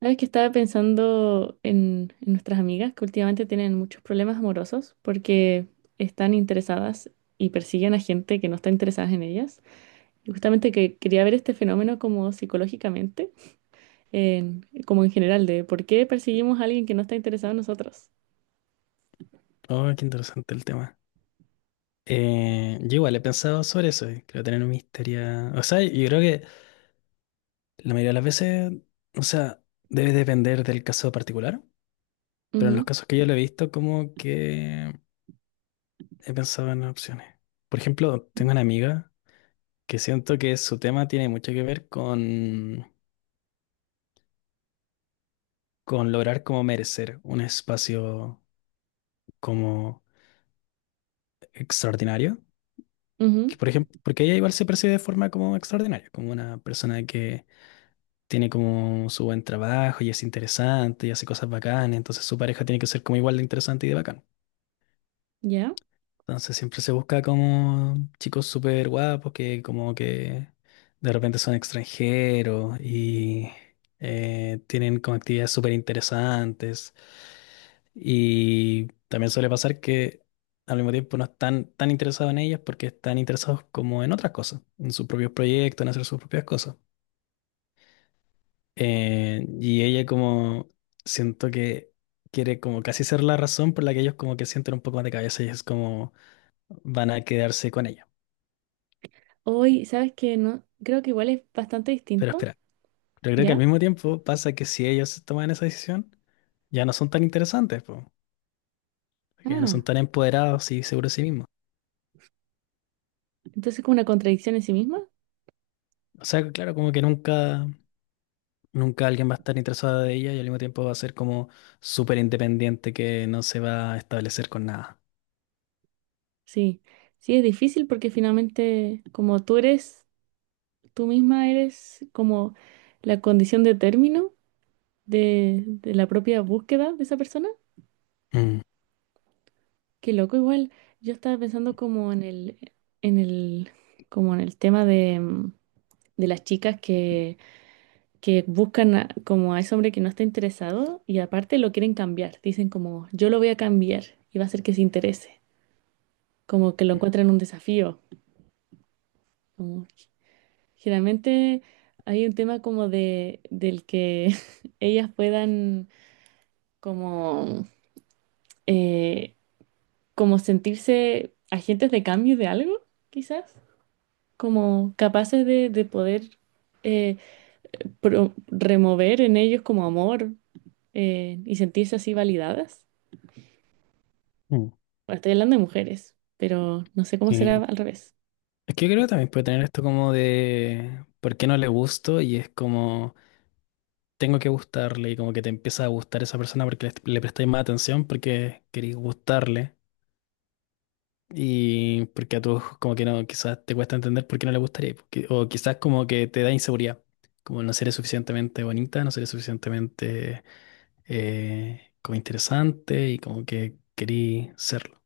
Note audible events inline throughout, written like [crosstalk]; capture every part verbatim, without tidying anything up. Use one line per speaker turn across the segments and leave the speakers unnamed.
Sabes que estaba pensando en, en nuestras amigas que últimamente tienen muchos problemas amorosos porque están interesadas y persiguen a gente que no está interesada en ellas. Y justamente que quería ver este fenómeno como psicológicamente, en- como en general, de por qué perseguimos a alguien que no está interesado en nosotros.
Oh, qué interesante el tema. Eh, yo igual he pensado sobre eso, eh, creo tener una historia. O sea, yo creo que la mayoría de las veces, o sea, debe depender del caso particular, pero en los
Ujú,
casos que yo lo he visto, como que he pensado en opciones. Por ejemplo, tengo una amiga que siento que su tema tiene mucho que ver con, con lograr como merecer un espacio como extraordinario.
ujú,
Que por ejemplo, porque ella igual se percibe de forma como extraordinaria, como una persona que tiene como su buen trabajo y es interesante y hace cosas bacanas, entonces su pareja tiene que ser como igual de interesante y de bacán.
¿ya?
Entonces siempre se busca como chicos súper guapos que como que de repente son extranjeros y eh, tienen como actividades súper interesantes. Y también suele pasar que al mismo tiempo no están tan interesados en ellas porque están interesados como en otras cosas, en sus propios proyectos, en hacer sus propias cosas. Eh, y ella como siento que quiere como casi ser la razón por la que ellos como que sienten un poco más de cabeza y es como van a quedarse con ella.
Hoy, ¿sabes que no, creo que igual es bastante
Pero
distinto,
espera, pero creo que al
¿ya?
mismo tiempo pasa que si ellos toman esa decisión, ya no son tan interesantes, po, porque ya no son
Ah,
tan empoderados y seguros de sí mismos.
entonces como una contradicción en sí misma.
O sea, claro, como que nunca, nunca alguien va a estar interesado de ella y al mismo tiempo va a ser como súper independiente que no se va a establecer con nada.
Sí, sí, es difícil porque finalmente como tú eres... Tú misma eres como la condición de término de, de la propia búsqueda de esa persona.
Mm,
Qué loco, igual. Yo estaba pensando como en el, en el, como en el tema de, mm, de las chicas que, que buscan a- como a ese hombre que no está interesado y aparte lo quieren cambiar. Dicen como, yo lo voy a cambiar y va a hacer que se interese. Como que lo encuentran un desafío. Como, generalmente hay un tema como de, del que [laughs] ellas puedan como, eh, como sentirse agentes de cambio de algo, quizás, como capaces de, de poder eh, pro- remover en ellos como amor, eh, y sentirse así validadas.
mm.
Bueno, estoy hablando de mujeres, pero no sé cómo
Sí,
será al revés.
es que yo creo que también puede tener esto como de por qué no le gusto y es como tengo que gustarle y como que te empieza a gustar esa persona porque le, le prestáis más atención porque queréis gustarle y porque a tú como que no, quizás te cuesta entender por qué no le gustaría porque- o quizás como que te da inseguridad, como no seré suficientemente bonita, no seré suficientemente eh, como interesante y como que querí serlo.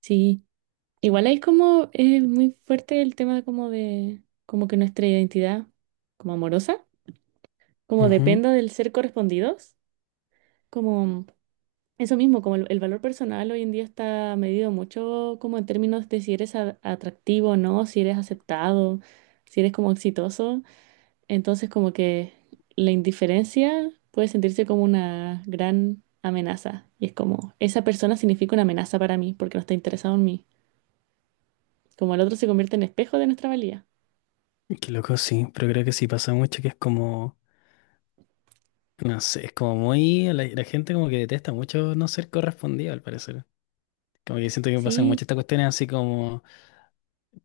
Sí, igual ahí es como eh, muy fuerte el tema como de, como que nuestra identidad como amorosa, como
Ujú.
dependa del ser correspondidos, como... Eso mismo, como el, el valor personal hoy en día está medido mucho como en términos de si eres a- atractivo o no, si eres aceptado, si eres como exitoso. Entonces como que la indiferencia puede sentirse como una gran amenaza. Y es como, esa persona significa una amenaza para mí porque no está interesado en mí. Como el otro se convierte en espejo de nuestra valía.
Qué loco, sí, pero creo que sí pasa mucho que es como. No sé, es como muy. La, la gente como que detesta mucho no ser correspondido, al parecer. Como que siento que pasan muchas
Sí.
estas cuestiones así como,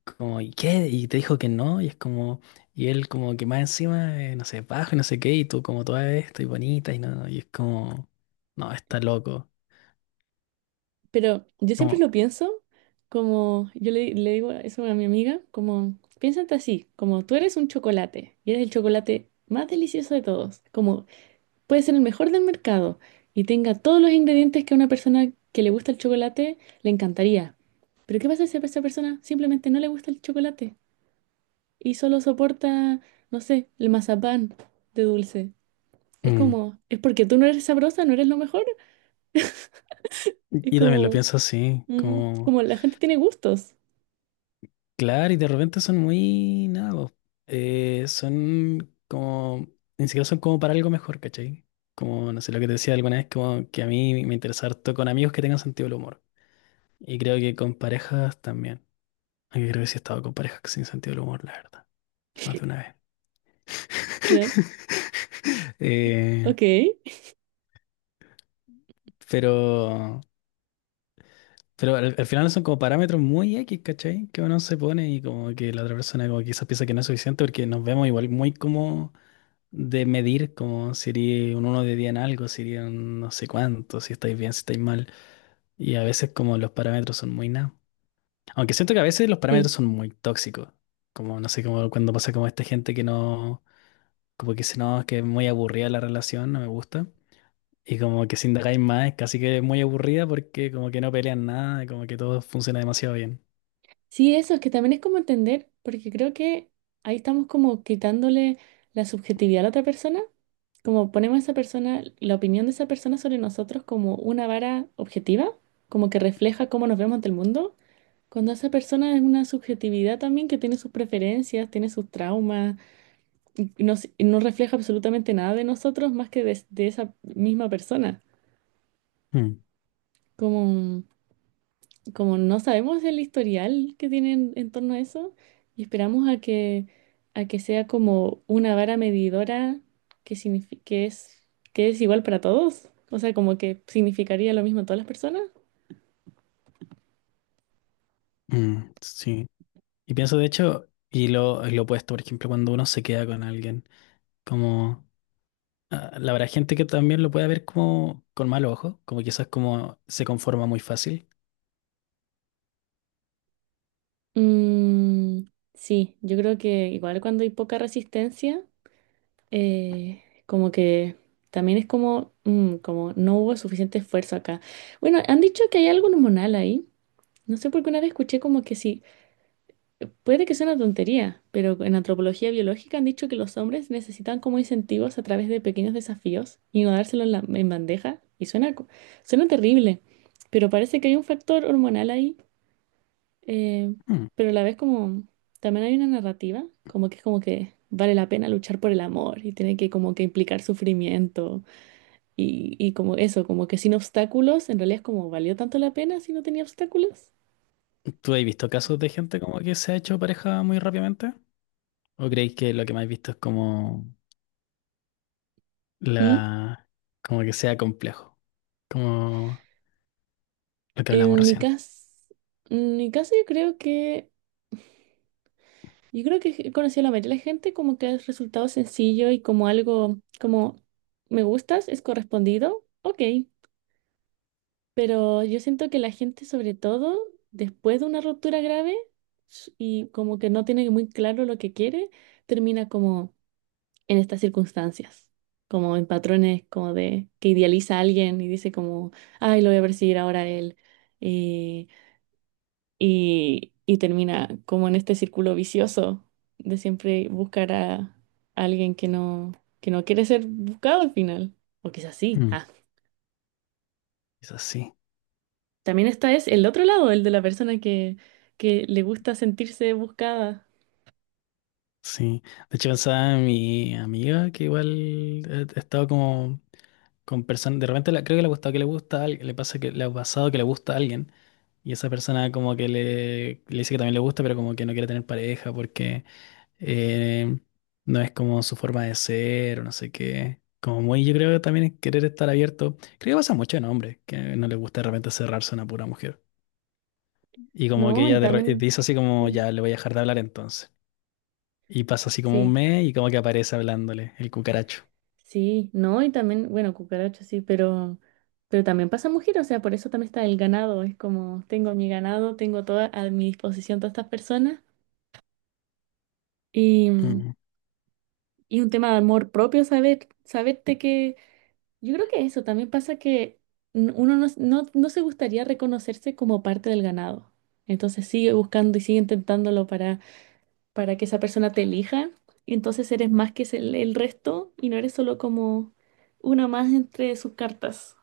como, ¿y qué? Y te dijo que no, y es como, y él como que más encima, eh, no sé, bajo y no sé qué, y tú como toda esto y bonita, y no, y es como, no, está loco.
Pero yo siempre
Como,
lo pienso como, yo le, le digo eso a mi amiga, como, piénsate así, como tú eres un chocolate y eres el chocolate más delicioso de todos, como puede ser el mejor del mercado y tenga todos los ingredientes que a una persona que le gusta el chocolate le encantaría. Pero ¿qué pasa si a esa persona simplemente no le gusta el chocolate y solo soporta, no sé, el mazapán de dulce? Es
mm.
como, es porque tú no eres sabrosa, no eres lo mejor. Es
Y también lo
como,
pienso así,
mm,
como.
como la gente tiene gustos.
Claro, y de repente son muy nada, po. Eh, son como, ni siquiera son como para algo mejor, ¿cachai? Como, no sé, lo que te decía alguna vez, como que a mí me interesa harto con amigos que tengan sentido del humor. Y creo que con parejas también. Aunque creo que sí he estado con parejas sin sentido del humor, la verdad, más de una vez.
Ya,
Eh,
ok.
pero, pero al, al final son como parámetros muy X, ¿cachai? Que uno se pone y como que la otra persona como quizás piensa que no es suficiente porque nos vemos igual muy como de medir como sería un uno de diez en algo, sería un no sé cuánto, si estáis bien, si estáis mal. Y a veces como los parámetros son muy nada. Aunque siento que a veces los parámetros
Sí,
son muy tóxicos. Como no sé, como cuando pasa como esta gente que no, como que dice, no, es que es muy aburrida la relación, no me gusta. Y como que si indagáis más, es casi que es muy aburrida porque como que no pelean nada, como que todo funciona demasiado bien.
sí, eso es que también es como entender, porque creo que ahí estamos como quitándole la subjetividad a la otra persona, como ponemos a esa persona, la opinión de esa persona sobre nosotros como una vara objetiva, como que refleja cómo nos vemos ante el mundo, cuando esa persona es una subjetividad también que tiene sus preferencias, tiene sus traumas, y no, s- y no refleja absolutamente nada de nosotros más que de, de esa misma persona.
Mm,
Como... como no sabemos el historial que tienen en torno a eso y esperamos a que, a que sea como una vara medidora que, signifi- que es, que es igual para todos, o sea, como que significaría lo mismo a todas las personas.
mm, sí. Y pienso de hecho, y lo, lo opuesto, por ejemplo, cuando uno se queda con alguien, como. Ah, la verdad, gente que también lo puede ver como con mal ojo, como quizás como se conforma muy fácil.
Mm, sí, yo creo que igual cuando hay poca resistencia, eh, como que también es como, mm, como no hubo suficiente esfuerzo acá. Bueno, han dicho que hay algo hormonal ahí. No sé por qué una vez escuché como que sí puede que sea una tontería, pero en antropología biológica han dicho que los hombres necesitan como incentivos a través de pequeños desafíos y no dárselos en, la- en bandeja. Y suena, co- suena terrible, pero parece que hay un factor hormonal ahí, eh,
Mm.
pero a la vez como también hay una narrativa, como que es como que vale la pena luchar por el amor y tiene que como que implicar sufrimiento y, y como eso, como que sin obstáculos, en realidad es como valió tanto la pena si no tenía obstáculos.
¿Tú has visto casos de gente como que se ha hecho pareja muy rápidamente? ¿O creéis que lo que más he visto es como
¿Mm?
la, como que sea complejo? Como lo que hablamos
En mi
recién.
caso, en mi caso yo creo que yo creo que he conocido a la mayoría de la gente como que es resultado sencillo y como algo como me gustas, es correspondido, ok. Pero yo siento que la gente, sobre todo después de una ruptura grave s- y como que no tiene muy claro lo que quiere, termina como en estas circunstancias, como en patrones como de que idealiza a alguien y dice como, ay, lo voy a perseguir ahora a él. eh, y, y termina como en este círculo vicioso de siempre buscar a alguien que no, que no quiere ser buscado al final. O quizás sí.
Mm.
Ah.
Quizás sí,
También está es el otro lado, el de la persona que, que le gusta sentirse buscada.
sí. De hecho, pensaba en mi amiga que igual ha ha estado como con personas, de repente la- creo que le ha gustado que le gusta a alguien, le pasa que le ha pasado que le gusta a alguien y esa persona como que le, le dice que también le gusta, pero como que no quiere tener pareja porque eh, no es como su forma de ser o no sé qué. Como muy, yo creo que también es querer estar abierto. Creo que pasa mucho en hombres, que no les gusta de repente cerrarse a una pura mujer. Y como que
No, y
ella de re-
también,
dice así como,
sí,
ya, le voy a dejar de hablar entonces. Y pasa así como un
sí,
mes y como que aparece hablándole el cucaracho.
sí, no, y también, bueno, cucaracha sí, pero, pero también pasa mujer, o sea, por eso también está el ganado, es como tengo mi ganado, tengo toda a mi disposición todas estas personas y
Mm.
Y un tema de amor propio, saber, saberte que yo creo que eso también pasa que n- uno no, no, no se gustaría reconocerse como parte del ganado. Entonces sigue buscando y sigue intentándolo para, para que esa persona te elija. Y entonces eres más que el, el resto y no eres solo como una más entre sus cartas,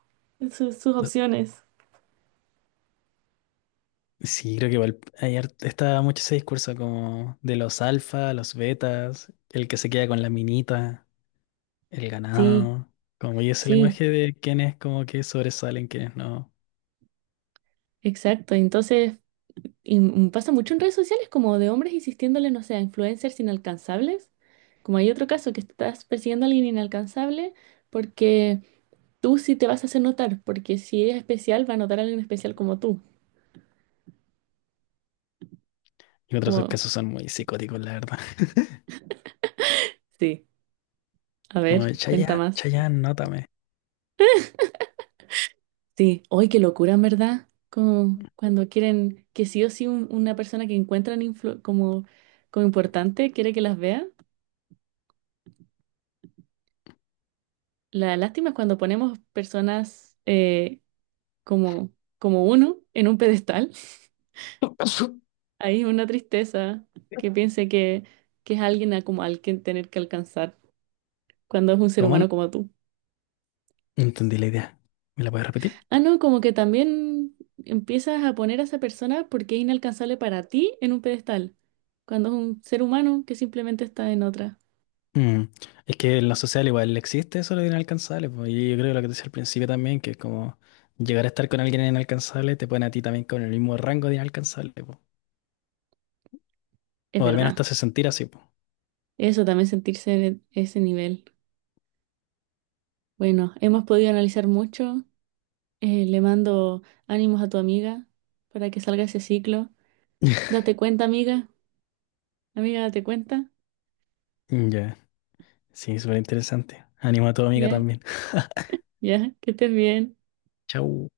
sus, sus opciones.
Sí, creo que igual hay hart- está mucho ese discurso como de los alfa, los betas, el que se queda con la minita, el
Sí,
ganado, como y ese
sí,
lenguaje de quienes como que sobresalen, quienes no.
exacto. Entonces... Y m- pasa mucho en redes sociales como de hombres insistiéndole, no sé, a influencers inalcanzables. Como hay otro caso que estás persiguiendo a alguien inalcanzable porque tú sí te vas a hacer notar, porque si es especial, va a notar a alguien especial como tú.
Y en otros
Como,
casos son muy psicóticos, la verdad. [laughs]
sí, a
Como
ver,
de
cuenta
Chayanne,
más.
Chayanne, nótame.
Sí, hoy qué locura, en verdad. Como cuando quieren que sí o sí un- una persona que encuentran influ- como, como importante quiere que las vea. La lástima es cuando ponemos personas eh, como, como uno en un pedestal.
[laughs]
[laughs] Ahí es una tristeza que piense que, que es alguien a como al que tener que alcanzar cuando es un ser
¿Cómo? No
humano como tú.
entendí la idea. ¿Me la puedes repetir?
Ah, no, como que también empiezas a poner a esa persona porque es inalcanzable para ti en un pedestal, cuando es un ser humano que simplemente está en otra.
Mm, es que en lo social igual existe eso de lo inalcanzable, pues, y yo creo que lo que te decía al principio también, que es como llegar a estar con alguien inalcanzable te pone a ti también con el mismo rango de inalcanzable, pues.
Es
O al menos te
verdad,
hace sentir así, po.
eso también sentirse en e- ese nivel. Bueno, hemos podido analizar mucho. Eh, le mando ánimos a tu amiga para que salga ese ciclo.
[laughs]
Date cuenta, amiga. Amiga, ¿te cuenta?
Ya, sí, súper interesante. Animo a tu amiga
Ya,
también. [laughs]
ya, que estés bien.
Chau.